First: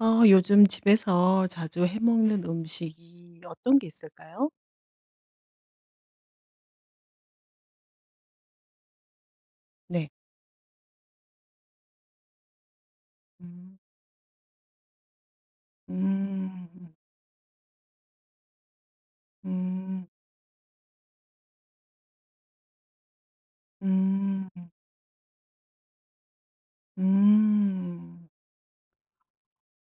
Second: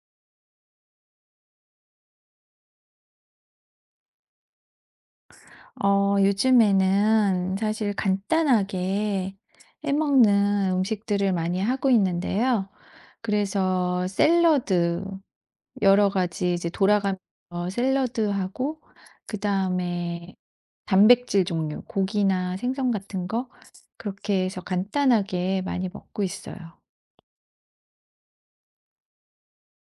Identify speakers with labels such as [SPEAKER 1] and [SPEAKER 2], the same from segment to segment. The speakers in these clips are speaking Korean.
[SPEAKER 1] 요즘 집에서 자주 해 먹는 음식이 어떤 게 있을까요?
[SPEAKER 2] 요즘에는 사실 간단하게
[SPEAKER 1] 네.
[SPEAKER 2] 해먹는 음식들을 많이 하고 있는데요.
[SPEAKER 1] 음.
[SPEAKER 2] 그래서 샐러드, 여러 가지 이제
[SPEAKER 1] 음.
[SPEAKER 2] 돌아가면서 샐러드하고, 그
[SPEAKER 1] 음.
[SPEAKER 2] 다음에 단백질 종류, 고기나 생선 같은 거, 그렇게
[SPEAKER 1] 음.
[SPEAKER 2] 해서 간단하게 많이 먹고 있어요.
[SPEAKER 1] 음.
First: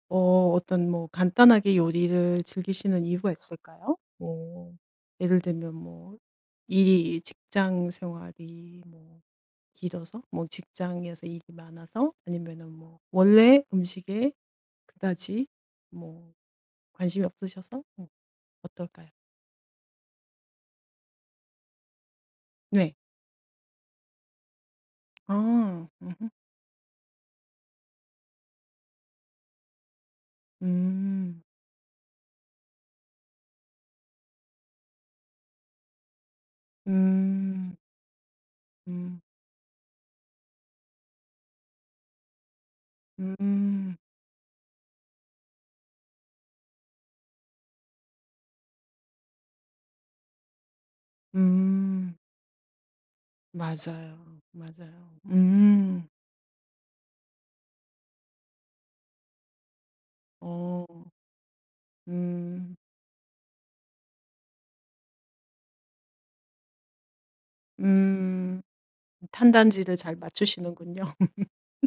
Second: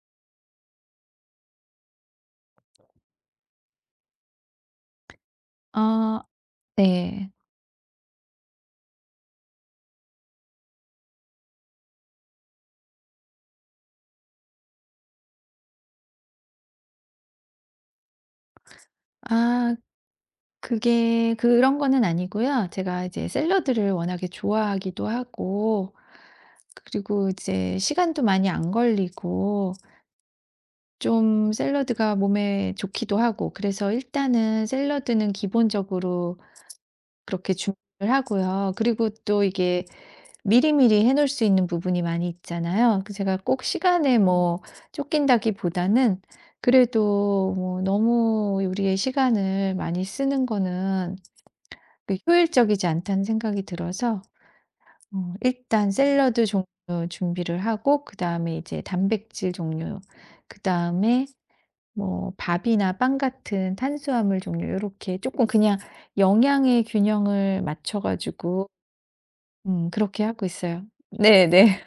[SPEAKER 1] 어 어떤 뭐 간단하게 요리를 즐기시는 이유가 있을까요? 뭐 예를 들면 뭐
[SPEAKER 2] 아,
[SPEAKER 1] 일이
[SPEAKER 2] 네.
[SPEAKER 1] 직장 생활이 뭐 길어서 뭐 직장에서 일이 많아서 아니면은 뭐 원래 음식에 그다지 뭐 관심이 없으셔서 어떨까요?
[SPEAKER 2] 아, 그게 그런 거는 아니고요.
[SPEAKER 1] 네.
[SPEAKER 2] 제가 이제 샐러드를 워낙에 좋아하기도
[SPEAKER 1] 아.
[SPEAKER 2] 하고,
[SPEAKER 1] 음음.
[SPEAKER 2] 그리고 이제 시간도 많이 안 걸리고
[SPEAKER 1] 음.
[SPEAKER 2] 좀 샐러드가 몸에 좋기도 하고 그래서 일단은 샐러드는 기본적으로 그렇게
[SPEAKER 1] 음.
[SPEAKER 2] 준비를 하고요. 그리고
[SPEAKER 1] 음.
[SPEAKER 2] 또 이게 미리미리 해 놓을 수 있는 부분이 많이 있잖아요. 그 제가 꼭
[SPEAKER 1] 음.
[SPEAKER 2] 시간에 뭐 쫓긴다기보다는 그래도 뭐 너무 요리에 시간을 많이 쓰는 거는 그
[SPEAKER 1] 음.
[SPEAKER 2] 효율적이지 않다는 생각이 들어서
[SPEAKER 1] 맞아요. 맞아요.
[SPEAKER 2] 일단
[SPEAKER 1] 음.
[SPEAKER 2] 샐러드 종류 준비를 하고, 그다음에 이제 단백질 종류,
[SPEAKER 1] 어.
[SPEAKER 2] 그다음에 뭐
[SPEAKER 1] 음.
[SPEAKER 2] 밥이나 빵 같은 탄수화물 종류 이렇게 조금 그냥 영양의 균형을 맞춰
[SPEAKER 1] 음.
[SPEAKER 2] 가지고
[SPEAKER 1] 탄단지를 잘
[SPEAKER 2] 그렇게 하고 있어요.
[SPEAKER 1] 맞추시는군요.
[SPEAKER 2] 네네. 네.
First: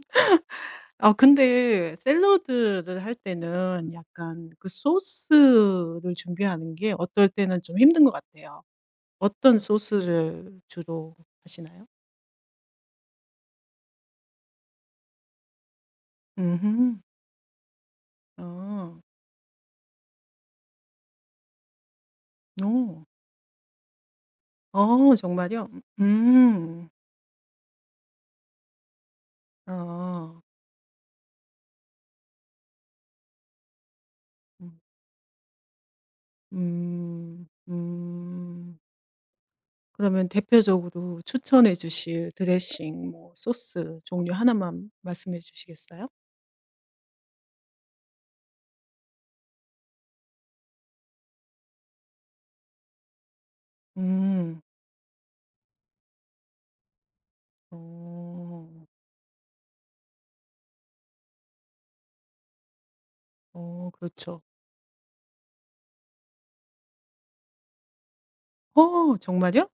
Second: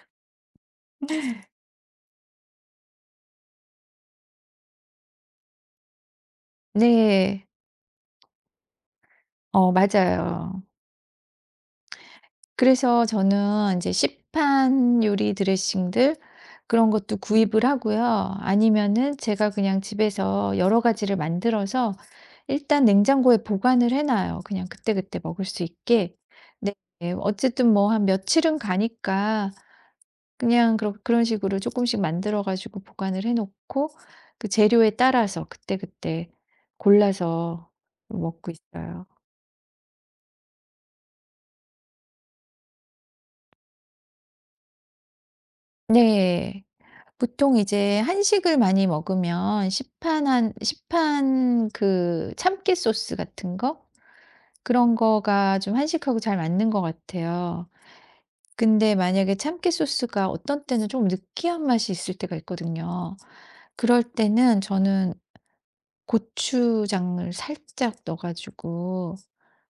[SPEAKER 1] 아 근데 샐러드를 할 때는 약간 그 소스를 준비하는
[SPEAKER 2] 네.
[SPEAKER 1] 게 어떨
[SPEAKER 2] 네.
[SPEAKER 1] 때는 좀 힘든 것 같아요. 어떤
[SPEAKER 2] 어
[SPEAKER 1] 소스를
[SPEAKER 2] 맞아요.
[SPEAKER 1] 주로 하시나요?
[SPEAKER 2] 그래서 저는 이제 시판 요리 드레싱들, 그런
[SPEAKER 1] 음
[SPEAKER 2] 것도 구입을 하고요.
[SPEAKER 1] 아.
[SPEAKER 2] 아니면은 제가 그냥 집에서 여러 가지를 만들어서 일단
[SPEAKER 1] 어.
[SPEAKER 2] 냉장고에 보관을 해 놔요, 그냥
[SPEAKER 1] 어
[SPEAKER 2] 그때그때 먹을 수
[SPEAKER 1] 정말요?
[SPEAKER 2] 있게. 네.
[SPEAKER 1] 음.
[SPEAKER 2] 어쨌든 뭐 한 며칠은 가니까
[SPEAKER 1] 아.
[SPEAKER 2] 그냥 그런 식으로 조금씩 만들어 가지고 보관을 해 놓고, 그
[SPEAKER 1] 음.
[SPEAKER 2] 재료에 따라서 그때그때
[SPEAKER 1] 음.
[SPEAKER 2] 골라서 먹고
[SPEAKER 1] 음.
[SPEAKER 2] 있어요.
[SPEAKER 1] 그러면 대표적으로 추천해 주실 드레싱 뭐 소스 종류 하나만 말씀해 주시겠어요?
[SPEAKER 2] 네. 보통 이제 한식을 많이 먹으면 시판 그 참깨 소스 같은 거,
[SPEAKER 1] 음.
[SPEAKER 2] 그런 거가 좀 한식하고 잘 맞는 것 같아요.
[SPEAKER 1] 어.
[SPEAKER 2] 근데 만약에 참깨 소스가 어떤 때는 좀 느끼한 맛이 있을 때가 있거든요.
[SPEAKER 1] 어
[SPEAKER 2] 그럴
[SPEAKER 1] 그렇죠.
[SPEAKER 2] 때는 저는 고추장을 살짝 넣어 가지고,
[SPEAKER 1] 어 정말요?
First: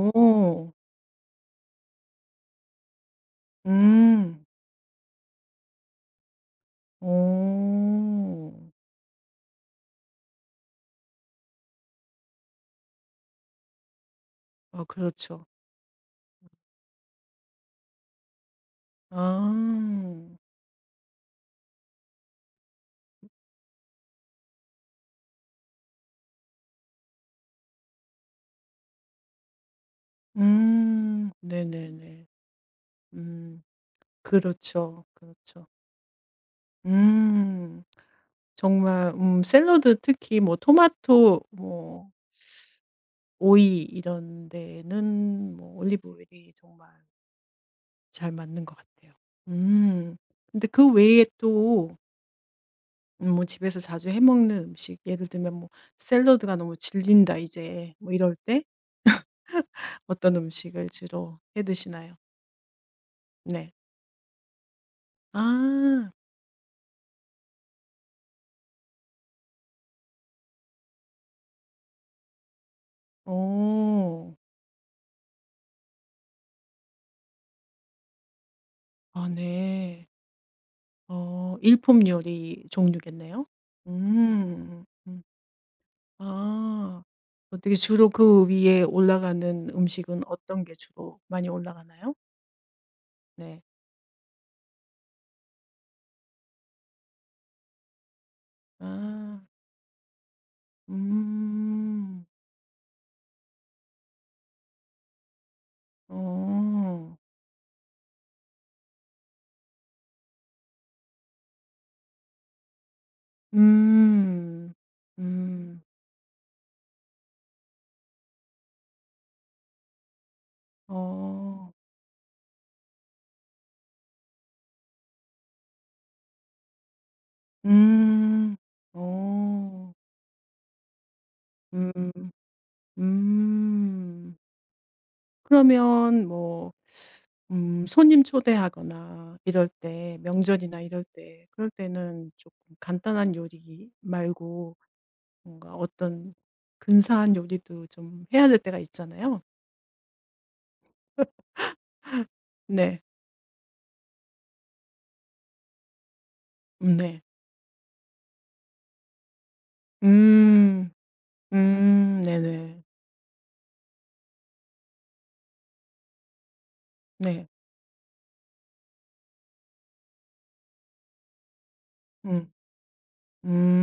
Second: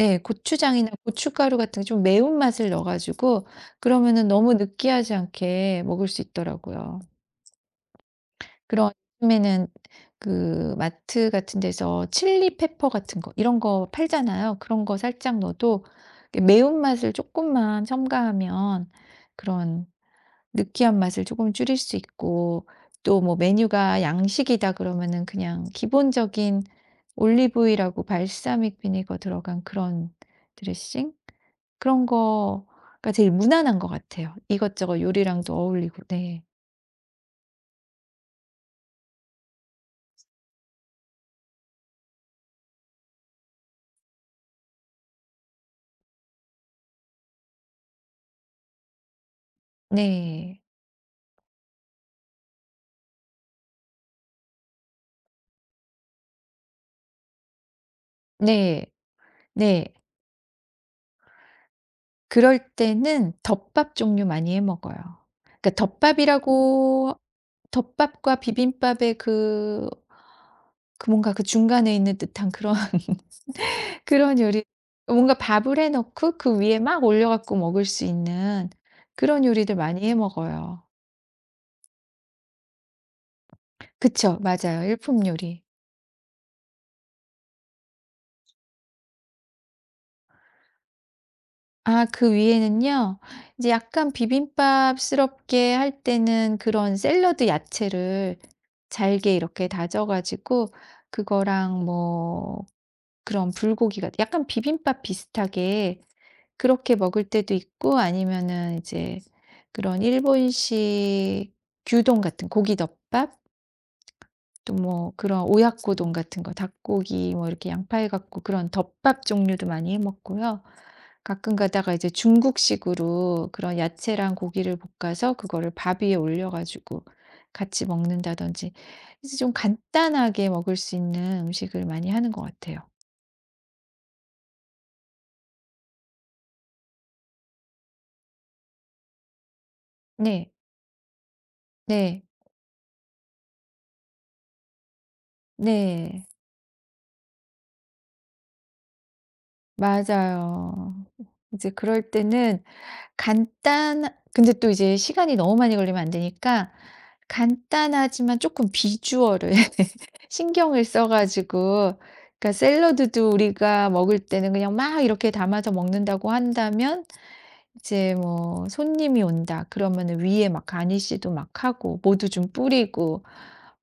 [SPEAKER 2] 예, 고추장이나 고춧가루 같은 게 좀 매운맛을 넣어 가지고 그러면은
[SPEAKER 1] 음.
[SPEAKER 2] 너무 느끼하지 않게 먹을 수 있더라고요.
[SPEAKER 1] 오,
[SPEAKER 2] 그런, 요즘에는 그 마트 같은 데서 칠리 페퍼 같은 거 이런 거 팔잖아요.
[SPEAKER 1] 아
[SPEAKER 2] 그런 거 살짝
[SPEAKER 1] 그렇죠.
[SPEAKER 2] 넣어도 이렇게 매운맛을 조금만 첨가하면 그런
[SPEAKER 1] 아.
[SPEAKER 2] 느끼한 맛을 조금 줄일 수 있고, 또 뭐 메뉴가 양식이다 그러면은 그냥 기본적인 올리브유라고 발사믹 비니거 들어간 그런 드레싱?
[SPEAKER 1] 음.
[SPEAKER 2] 그런
[SPEAKER 1] 네네네.
[SPEAKER 2] 거가 제일
[SPEAKER 1] 음.
[SPEAKER 2] 무난한 것 같아요. 이것저것
[SPEAKER 1] 그렇죠,
[SPEAKER 2] 요리랑도
[SPEAKER 1] 그렇죠.
[SPEAKER 2] 어울리고. 네.
[SPEAKER 1] 음. 정말 샐러드 특히 뭐 토마토 뭐 오이 이런 데는 뭐 올리브 오일이 정말 잘 맞는 것 같아요. 음.
[SPEAKER 2] 네.
[SPEAKER 1] 근데 그 외에 또 뭐 집에서 자주 해 먹는 음식 예를 들면 뭐 '샐러드가 너무 질린다 이제.' 뭐 이럴 때
[SPEAKER 2] 네. 네.
[SPEAKER 1] 어떤 음식을 주로 해 드시나요?
[SPEAKER 2] 그럴 때는
[SPEAKER 1] 네.
[SPEAKER 2] 덮밥 종류 많이 해 먹어요. 그러니까
[SPEAKER 1] 아.
[SPEAKER 2] 덮밥이라고, 덮밥과 비빔밥의 그 뭔가 그 중간에 있는 듯한 그런
[SPEAKER 1] 어.
[SPEAKER 2] 그런 요리, 뭔가 밥을 해 놓고 그 위에 막 올려 갖고 먹을 수 있는
[SPEAKER 1] 아
[SPEAKER 2] 그런 요리들
[SPEAKER 1] 네.
[SPEAKER 2] 많이 해 먹어요.
[SPEAKER 1] 일품 요리 종류겠네요.
[SPEAKER 2] 그쵸.
[SPEAKER 1] 음.
[SPEAKER 2] 맞아요. 일품 요리.
[SPEAKER 1] 아. 어떻게 주로 그 위에 올라가는 음식은 어떤 게 주로 많이
[SPEAKER 2] 아,
[SPEAKER 1] 올라가나요?
[SPEAKER 2] 그 위에는요,
[SPEAKER 1] 네.
[SPEAKER 2] 이제 약간 비빔밥스럽게 할 때는 그런 샐러드 야채를 잘게
[SPEAKER 1] 아.
[SPEAKER 2] 이렇게 다져 가지고 그거랑
[SPEAKER 1] 음.
[SPEAKER 2] 뭐 그런 불고기 같 약간 비빔밥 비슷하게 그렇게
[SPEAKER 1] 어.
[SPEAKER 2] 먹을 때도 있고, 아니면은 이제 그런 일본식 규동 같은 고기덮밥, 또
[SPEAKER 1] 음.
[SPEAKER 2] 뭐 그런 오야
[SPEAKER 1] 음.
[SPEAKER 2] 고동 같은 거 닭고기 뭐 이렇게 양파 해 갖고 그런 덮밥 종류도 많이 해 먹고요. 가끔
[SPEAKER 1] 어.
[SPEAKER 2] 가다가 이제 중국식으로 그런 야채랑 고기를 볶아서 그거를 밥 위에 올려 가지고 같이
[SPEAKER 1] 음.
[SPEAKER 2] 먹는다든지, 이제 좀
[SPEAKER 1] 어.
[SPEAKER 2] 간단하게 먹을 수 있는 음식을
[SPEAKER 1] 음.
[SPEAKER 2] 많이 하는 것 같아요.
[SPEAKER 1] 음. 그러면 뭐 손님 초대하거나 이럴 때
[SPEAKER 2] 네.
[SPEAKER 1] 명절이나 이럴 때 그럴
[SPEAKER 2] 네.
[SPEAKER 1] 때는 조금 간단한 요리 말고 뭔가
[SPEAKER 2] 네.
[SPEAKER 1] 어떤 근사한 요리도 좀 해야 될 때가 있잖아요.
[SPEAKER 2] 맞아요. 이제 그럴 때는
[SPEAKER 1] 네.
[SPEAKER 2] 간단 근데 또 이제 시간이 너무 많이 걸리면 안 되니까
[SPEAKER 1] 음. 네.
[SPEAKER 2] 간단하지만 조금 비주얼을 신경을
[SPEAKER 1] 음.
[SPEAKER 2] 써 가지고,
[SPEAKER 1] 음.
[SPEAKER 2] 그러니까
[SPEAKER 1] 네네.
[SPEAKER 2] 샐러드도 우리가 먹을 때는 그냥 막 이렇게 담아서 먹는다고 한다면
[SPEAKER 1] 네.
[SPEAKER 2] 이제 뭐 손님이 온다 그러면 위에 막 가니쉬도 막 하고 모두 좀
[SPEAKER 1] 음.
[SPEAKER 2] 뿌리고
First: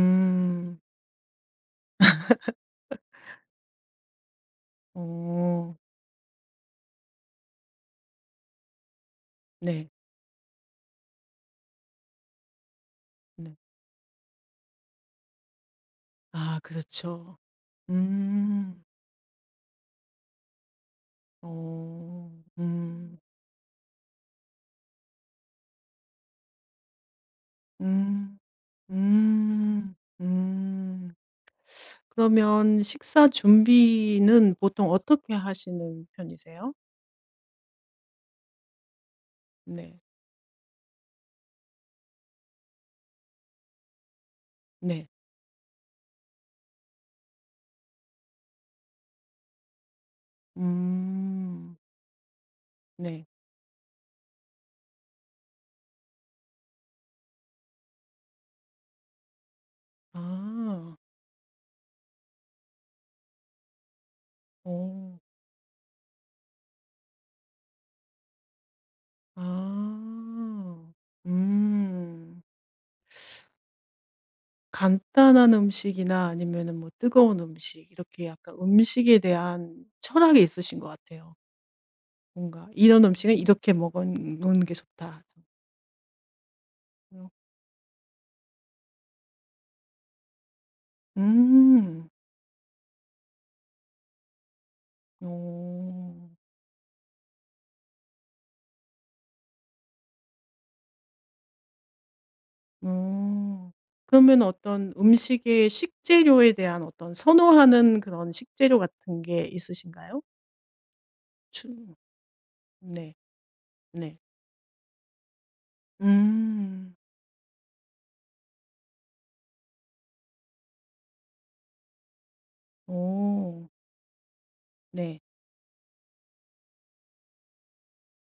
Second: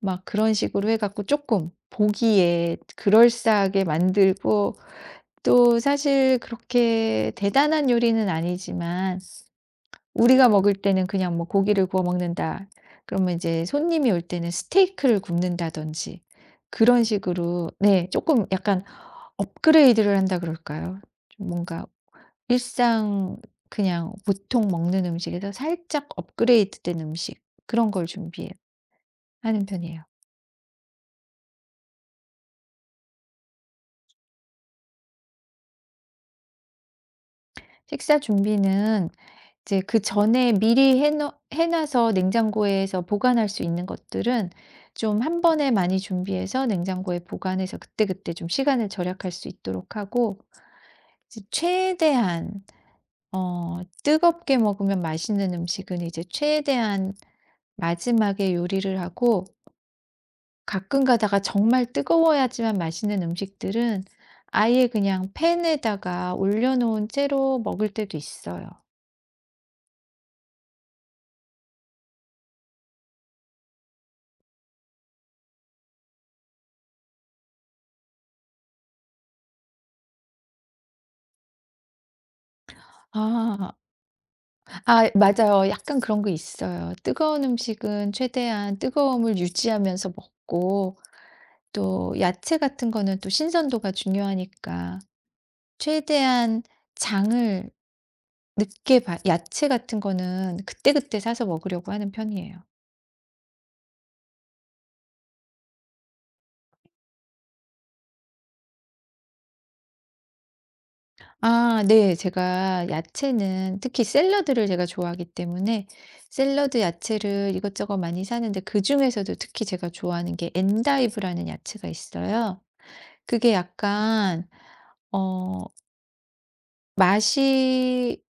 [SPEAKER 2] 막 그런 식으로 해 갖고 조금 보기에 그럴싸하게 만들고,
[SPEAKER 1] 어.
[SPEAKER 2] 또 사실 그렇게 대단한 요리는 아니지만
[SPEAKER 1] 네.
[SPEAKER 2] 우리가 먹을 때는 그냥 뭐 고기를 구워 먹는다. 그러면
[SPEAKER 1] 네.
[SPEAKER 2] 이제 손님이 올 때는 스테이크를 굽는다든지
[SPEAKER 1] 아
[SPEAKER 2] 그런
[SPEAKER 1] 그렇죠.
[SPEAKER 2] 식으로, 네, 조금
[SPEAKER 1] 음.
[SPEAKER 2] 약간 업그레이드를 한다 그럴까요? 좀 뭔가
[SPEAKER 1] 어. 음.
[SPEAKER 2] 일상 그냥 보통 먹는 음식에서 살짝 업그레이드된 음식, 그런 걸
[SPEAKER 1] 음.
[SPEAKER 2] 준비해요, 하는
[SPEAKER 1] 음.
[SPEAKER 2] 편이에요.
[SPEAKER 1] 음. 그러면 식사 준비는 보통 어떻게 하시는 편이세요?
[SPEAKER 2] 식사 준비는 이제
[SPEAKER 1] 네.
[SPEAKER 2] 그전에 미리 해놓 해 놔서 냉장고에서 보관할 수 있는 것들은
[SPEAKER 1] 네.
[SPEAKER 2] 좀 한 번에 많이 준비해서 냉장고에 보관해서 그때그때 좀 시간을 절약할 수 있도록 하고, 이제
[SPEAKER 1] 음.
[SPEAKER 2] 최대한
[SPEAKER 1] 네.
[SPEAKER 2] 뜨겁게 먹으면 맛있는 음식은 이제 최대한 마지막에 요리를 하고,
[SPEAKER 1] 아.
[SPEAKER 2] 가끔 가다가 정말 뜨거워야지만 맛있는 음식들은 아예
[SPEAKER 1] 어.
[SPEAKER 2] 그냥 팬에다가 올려 놓은 채로 먹을 때도 있어요.
[SPEAKER 1] 아. 음. 간단한 음식이나 아니면은 뭐 뜨거운 음식 이렇게 약간 음식에 대한 철학이 있으신 것 같아요. 뭔가 '이런 음식은 이렇게
[SPEAKER 2] 아.
[SPEAKER 1] 먹는 게
[SPEAKER 2] 아,
[SPEAKER 1] 좋다.'
[SPEAKER 2] 맞아요. 약간 그런 거 있어요. 뜨거운 음식은 최대한 뜨거움을 유지하면서 먹고,
[SPEAKER 1] 음.
[SPEAKER 2] 또 야채 같은 거는 또 신선도가 중요하니까
[SPEAKER 1] 오.
[SPEAKER 2] 최대한 장을 늦게 봐, 야채 같은 거는 그때그때 사서 먹으려고 하는 편이에요.
[SPEAKER 1] 오. 그러면 어떤 음식의 식재료에 대한 어떤 선호하는 그런 식재료 같은 게 있으신가요? 추
[SPEAKER 2] 아, 네. 제가
[SPEAKER 1] 네.
[SPEAKER 2] 야채는 특히
[SPEAKER 1] 네.
[SPEAKER 2] 샐러드를 제가 좋아하기 때문에 샐러드
[SPEAKER 1] 음.
[SPEAKER 2] 야채를 이것저것 많이 사는데, 그중에서도 특히 제가 좋아하는 게 엔다이브라는 야채가 있어요. 그게
[SPEAKER 1] 오.
[SPEAKER 2] 약간
[SPEAKER 1] 네.
[SPEAKER 2] 어 맛이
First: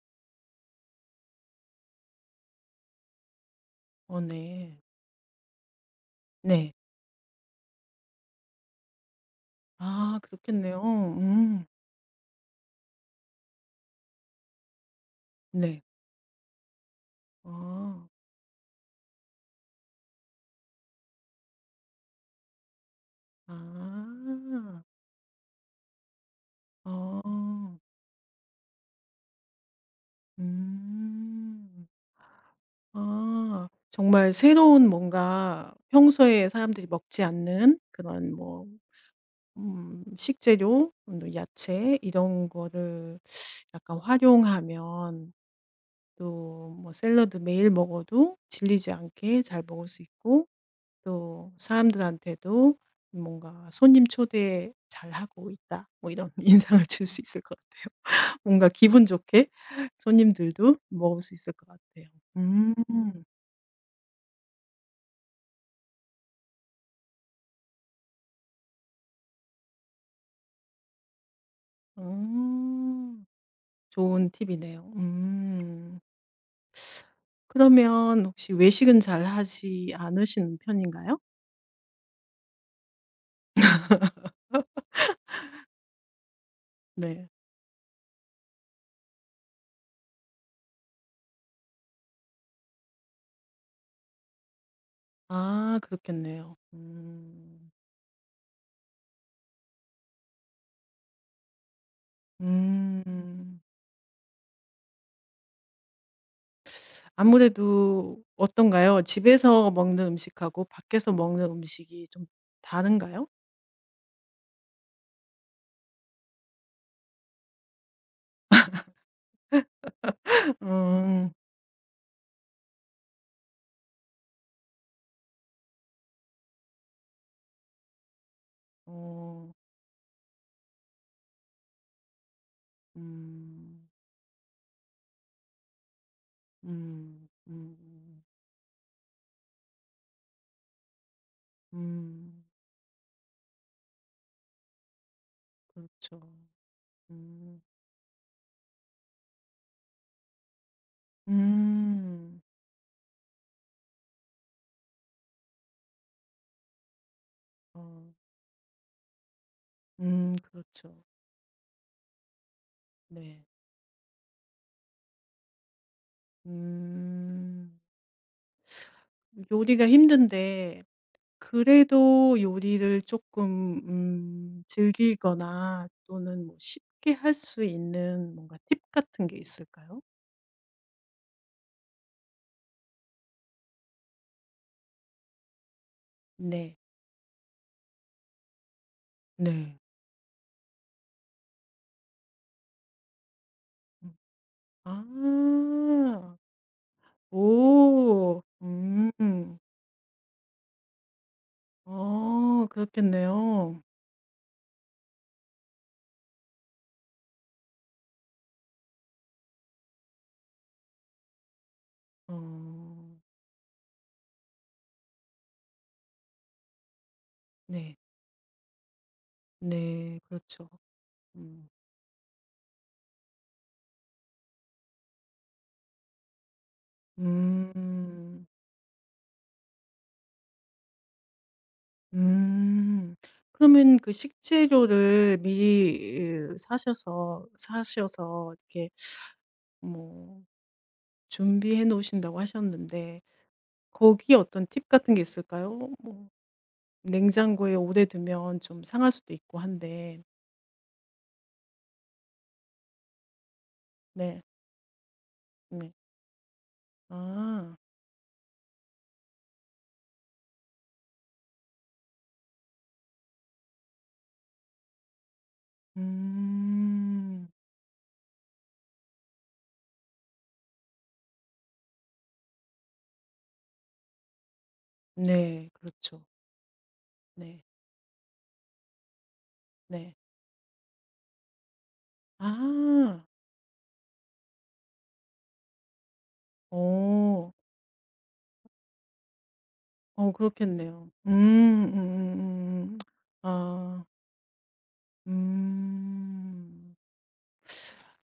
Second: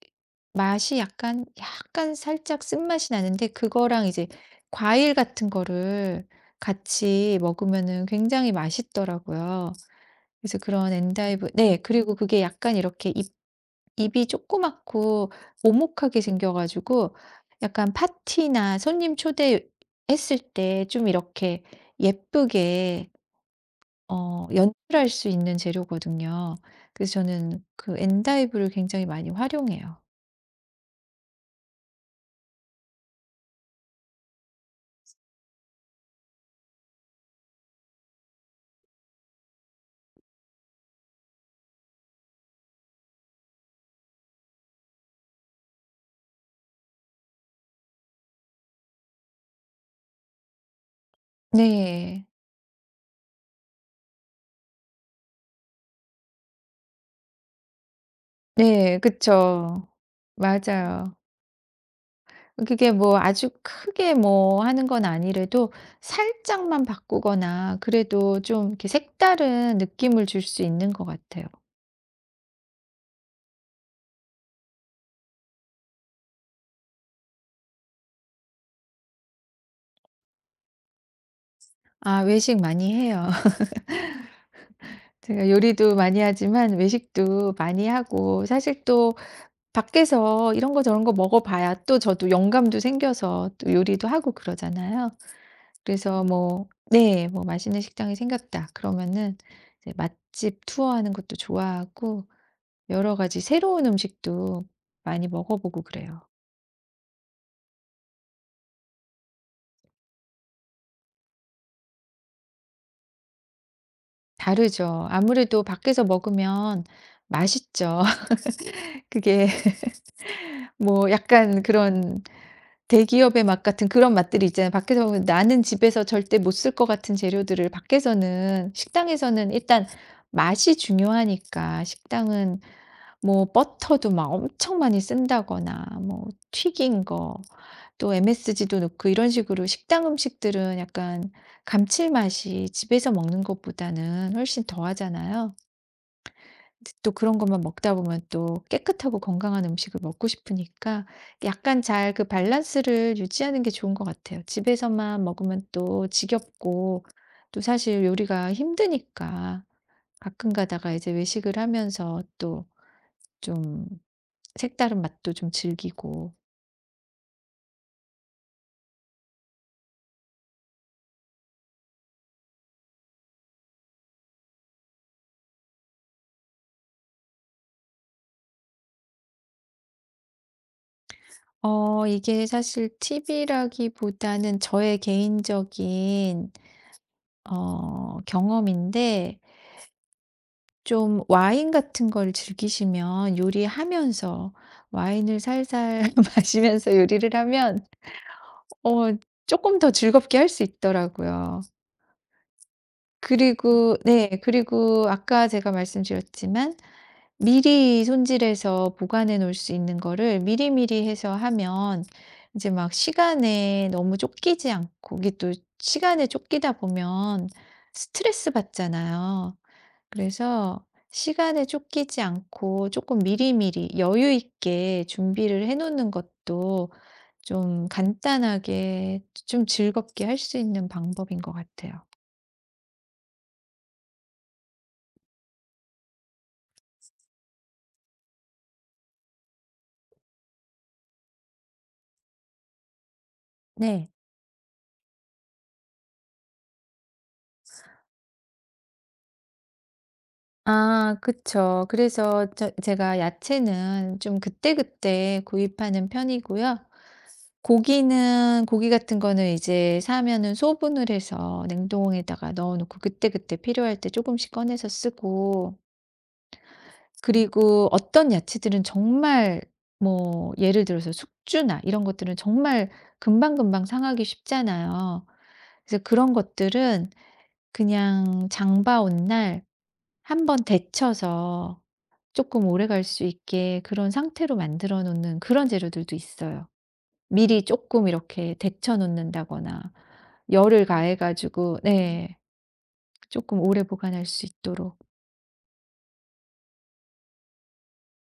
[SPEAKER 2] 맛이 약간 살짝 쓴맛이 나는데 그거랑
[SPEAKER 1] 어
[SPEAKER 2] 이제
[SPEAKER 1] 네.
[SPEAKER 2] 과일 같은 거를
[SPEAKER 1] 네.
[SPEAKER 2] 같이 먹으면은 굉장히 맛있더라고요.
[SPEAKER 1] 아
[SPEAKER 2] 그래서
[SPEAKER 1] 그렇겠네요.
[SPEAKER 2] 그런 엔다이브,
[SPEAKER 1] 음.
[SPEAKER 2] 네. 그리고 그게 약간 이렇게 입 입이 조그맣고
[SPEAKER 1] 네.
[SPEAKER 2] 오목하게 생겨 가지고 약간
[SPEAKER 1] 어.
[SPEAKER 2] 파티나 손님 초대했을 때 좀 이렇게 예쁘게
[SPEAKER 1] 아.
[SPEAKER 2] 연출할 수 있는 재료거든요. 그래서 저는
[SPEAKER 1] 어.
[SPEAKER 2] 그 엔다이브를 굉장히 많이 활용해요.
[SPEAKER 1] 음. 아. 정말 새로운 뭔가 평소에 사람들이 먹지 않는 그런 뭐 식재료 뭐 야채 이런 거를 약간 활용하면 또 뭐 샐러드 매일 먹어도 질리지 않게 잘 먹을 수 있고 또
[SPEAKER 2] 네.
[SPEAKER 1] 사람들한테도 뭔가 '손님 초대 잘하고 있다.' 뭐 이런 인상을 줄 수 있을 것 같아요. 뭔가
[SPEAKER 2] 네.
[SPEAKER 1] 기분 좋게
[SPEAKER 2] 그쵸.
[SPEAKER 1] 손님들도
[SPEAKER 2] 맞아요.
[SPEAKER 1] 먹을 수 있을 것 같아요. 음.
[SPEAKER 2] 그게 뭐 아주 크게 뭐 하는 건 아니래도 살짝만 바꾸거나 그래도 좀 이렇게 색다른 느낌을 줄 수 있는 것 같아요.
[SPEAKER 1] 음. 좋은 팁이네요. 음. 그러면 혹시 외식은 잘 하지 않으시는 편인가요?
[SPEAKER 2] 아, 외식 많이 해요. 제가 요리도 많이 하지만
[SPEAKER 1] 네.
[SPEAKER 2] 외식도 많이 하고, 사실 또 밖에서 이런 거 저런 거 먹어 봐야 또 저도 영감도 생겨서 또 요리도 하고 그러잖아요.
[SPEAKER 1] 아
[SPEAKER 2] 그래서
[SPEAKER 1] 그렇겠네요.
[SPEAKER 2] 뭐, 네, 뭐
[SPEAKER 1] 음.
[SPEAKER 2] 맛있는 식당이 생겼다 그러면은 이제 맛집 투어하는 것도 좋아하고 여러 가지
[SPEAKER 1] 음.
[SPEAKER 2] 새로운 음식도 많이 먹어 보고 그래요.
[SPEAKER 1] 아무래도 어떤가요? 집에서 먹는 음식하고 밖에서 먹는 음식이 좀 다른가요?
[SPEAKER 2] 다르죠. 아무래도 밖에서 먹으면 맛있죠. 그게 뭐
[SPEAKER 1] 음.
[SPEAKER 2] 약간 그런 대기업의 맛 같은 그런 맛들이 있잖아요. 밖에서 보면 나는 집에서 절대 못 쓸 것 같은 재료들을 밖에서는, 식당에서는
[SPEAKER 1] 어.
[SPEAKER 2] 일단 맛이 중요하니까, 식당은 뭐
[SPEAKER 1] 음.
[SPEAKER 2] 버터도 막 엄청 많이 쓴다거나 뭐 튀긴
[SPEAKER 1] 음.
[SPEAKER 2] 거, 또
[SPEAKER 1] 음.
[SPEAKER 2] MSG도 넣고 이런 식으로 식당 음식들은 약간
[SPEAKER 1] 음.
[SPEAKER 2] 감칠맛이 집에서 먹는 것보다는 훨씬 더하잖아요.
[SPEAKER 1] 그렇죠.
[SPEAKER 2] 또 그런
[SPEAKER 1] 음.
[SPEAKER 2] 것만 먹다 보면 또 깨끗하고 건강한 음식을 먹고 싶으니까 약간 잘 그
[SPEAKER 1] 음.
[SPEAKER 2] 밸런스를 유지하는 게 좋은 것 같아요. 집에서만 먹으면 또 지겹고 또
[SPEAKER 1] 어.
[SPEAKER 2] 사실 요리가 힘드니까
[SPEAKER 1] 음.
[SPEAKER 2] 가끔 가다가
[SPEAKER 1] 그렇죠.
[SPEAKER 2] 이제 외식을 하면서 또
[SPEAKER 1] 네.
[SPEAKER 2] 좀 색다른 맛도 좀 즐기고.
[SPEAKER 1] 음. 요리가 힘든데 그래도 요리를 조금 즐기거나 또는 뭐 쉽게 할 수 있는 뭔가 팁 같은 게 있을까요?
[SPEAKER 2] 이게 사실 팁이라기보다는 저의 개인적인
[SPEAKER 1] 네.
[SPEAKER 2] 경험인데,
[SPEAKER 1] 네.
[SPEAKER 2] 좀 와인 같은 걸 즐기시면
[SPEAKER 1] 음.
[SPEAKER 2] 요리하면서 와인을 살살
[SPEAKER 1] 아.
[SPEAKER 2] 마시면서 요리를 하면
[SPEAKER 1] 오.
[SPEAKER 2] 어
[SPEAKER 1] 음.
[SPEAKER 2] 조금 더 즐겁게 할 수 있더라고요.
[SPEAKER 1] 어 그렇겠네요.
[SPEAKER 2] 그리고, 네, 그리고 아까 제가 말씀드렸지만 미리 손질해서 보관해 놓을 수 있는 거를 미리미리 해서 하면 이제 막
[SPEAKER 1] 어.
[SPEAKER 2] 시간에 너무 쫓기지 않고, 이게 또 시간에 쫓기다 보면
[SPEAKER 1] 네.
[SPEAKER 2] 스트레스 받잖아요.
[SPEAKER 1] 네. 그렇죠.
[SPEAKER 2] 그래서 시간에
[SPEAKER 1] 음.
[SPEAKER 2] 쫓기지 않고 조금 미리미리 여유 있게 준비를 해 놓는 것도 좀
[SPEAKER 1] 음.
[SPEAKER 2] 간단하게 좀 즐겁게 할 수 있는 방법인 것 같아요.
[SPEAKER 1] 음. 그러면 그 식재료를 미리 으 사셔서 이렇게 뭐 준비해 놓으신다고 하셨는데
[SPEAKER 2] 네.
[SPEAKER 1] 거기에 어떤 팁 같은 게 있을까요? 뭐 냉장고에 오래 두면 좀 상할 수도 있고 한데.
[SPEAKER 2] 아, 그쵸. 그래서 제가 야채는 좀
[SPEAKER 1] 네.
[SPEAKER 2] 그때그때
[SPEAKER 1] 네.
[SPEAKER 2] 구입하는 편이고요.
[SPEAKER 1] 아.
[SPEAKER 2] 고기 같은 거는 이제 사면은 소분을 해서 냉동에다가 넣어 놓고 그때그때 필요할 때 조금씩 꺼내서 쓰고,
[SPEAKER 1] 음.
[SPEAKER 2] 그리고 어떤 야채들은 정말 뭐 예를 들어서 숙주나 이런 것들은 정말 금방금방 상하기 쉽잖아요.
[SPEAKER 1] 네.
[SPEAKER 2] 그래서
[SPEAKER 1] 그렇죠.
[SPEAKER 2] 그런 것들은
[SPEAKER 1] 네.
[SPEAKER 2] 그냥 장봐 온 날
[SPEAKER 1] 네.
[SPEAKER 2] 한번 데쳐서 조금 오래갈
[SPEAKER 1] 아.
[SPEAKER 2] 수 있게 그런 상태로 만들어 놓는 그런 재료들도 있어요.
[SPEAKER 1] 어.
[SPEAKER 2] 미리 조금 이렇게 데쳐 놓는다거나
[SPEAKER 1] 어
[SPEAKER 2] 열을
[SPEAKER 1] 그렇겠네요.
[SPEAKER 2] 가해
[SPEAKER 1] 음.
[SPEAKER 2] 가지고, 네, 조금 오래
[SPEAKER 1] 아.
[SPEAKER 2] 보관할 수 있도록.
[SPEAKER 1] 음.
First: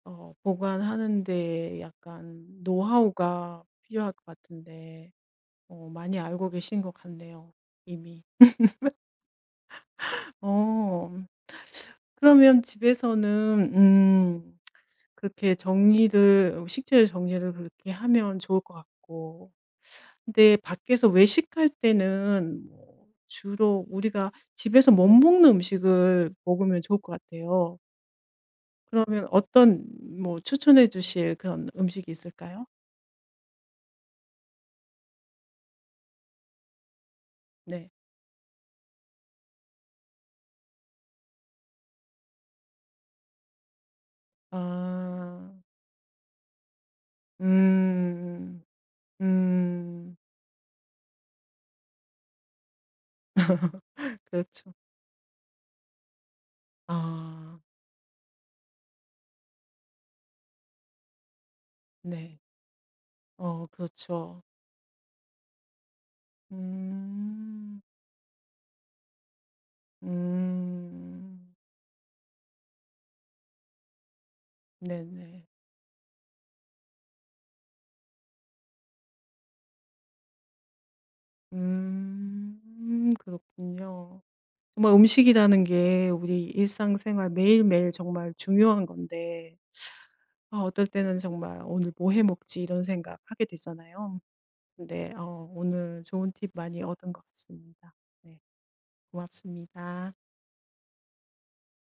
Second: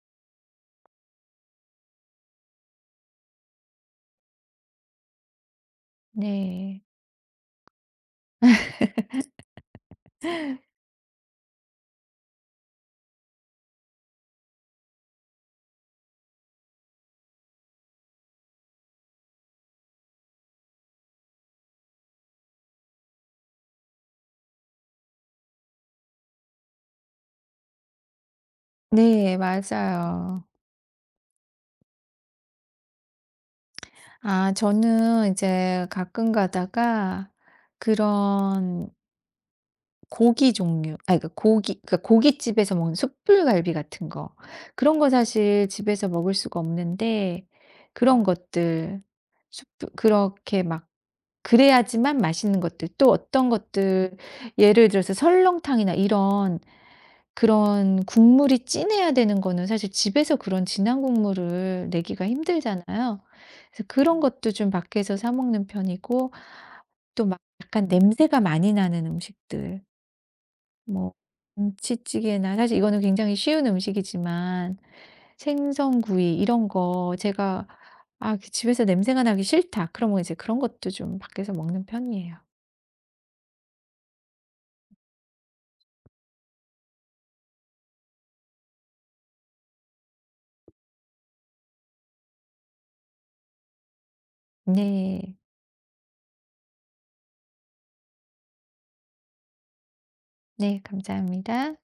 [SPEAKER 1] 보관하는 데 약간 노하우가 필요할 것 같은데 많이 알고 계신
[SPEAKER 2] 네.
[SPEAKER 1] 것 같네요, 이미. 어. 그러면 집에서는 그렇게 정리를 식재료 정리를 그렇게 하면 좋을 것 같고 근데 밖에서 외식할 때는 뭐 주로 우리가 집에서 못 먹는 음식을 먹으면 좋을 것 같아요. 그러면
[SPEAKER 2] 네.
[SPEAKER 1] 어떤 뭐
[SPEAKER 2] 맞아요.
[SPEAKER 1] 추천해 주실 그런 음식이 있을까요?
[SPEAKER 2] 아, 저는 이제 가끔 가다가
[SPEAKER 1] 네.
[SPEAKER 2] 그런 고기 종류, 아니 그 고기, 그러니까 고깃집에서 먹는 숯불갈비 같은 거, 그런 거
[SPEAKER 1] 아.
[SPEAKER 2] 사실 집에서 먹을 수가 없는데 그런
[SPEAKER 1] 음.
[SPEAKER 2] 것들, 숯불
[SPEAKER 1] 음.
[SPEAKER 2] 그렇게 막 그래야지만 맛있는 것들, 또 어떤 것들
[SPEAKER 1] 그렇죠.
[SPEAKER 2] 예를 들어서 설렁탕이나 이런,
[SPEAKER 1] 아.
[SPEAKER 2] 그런 국물이 진해야 되는 거는 사실 집에서 그런 진한 국물을 내기가
[SPEAKER 1] 네.
[SPEAKER 2] 힘들잖아요.
[SPEAKER 1] 어
[SPEAKER 2] 그래서 그런
[SPEAKER 1] 그렇죠.
[SPEAKER 2] 것도 좀 밖에서 사 먹는 편이고, 또 막
[SPEAKER 1] 음.
[SPEAKER 2] 약간 냄새가 많이 나는 음식들, 뭐
[SPEAKER 1] 음.
[SPEAKER 2] 김치찌개나 사실 이거는 굉장히 쉬운 음식이지만
[SPEAKER 1] 네네.
[SPEAKER 2] 생선구이 이런 거 제가 '아 그 집에서 냄새가 나기 싫다.' 그러면 이제 그런 것도 좀 밖에서 먹는 편이에요.
[SPEAKER 1] 음. 그렇군요. 정말 음식이라는 게 우리 일상생활 매일매일 정말 중요한 건데 아 어떨 때는 정말 '오늘 뭐 해 먹지?' 이런 생각 하게 되잖아요. 근데
[SPEAKER 2] 네,
[SPEAKER 1] 오늘 좋은 팁 많이 얻은 것 같습니다. 네. 고맙습니다.
[SPEAKER 2] 네 감사합니다.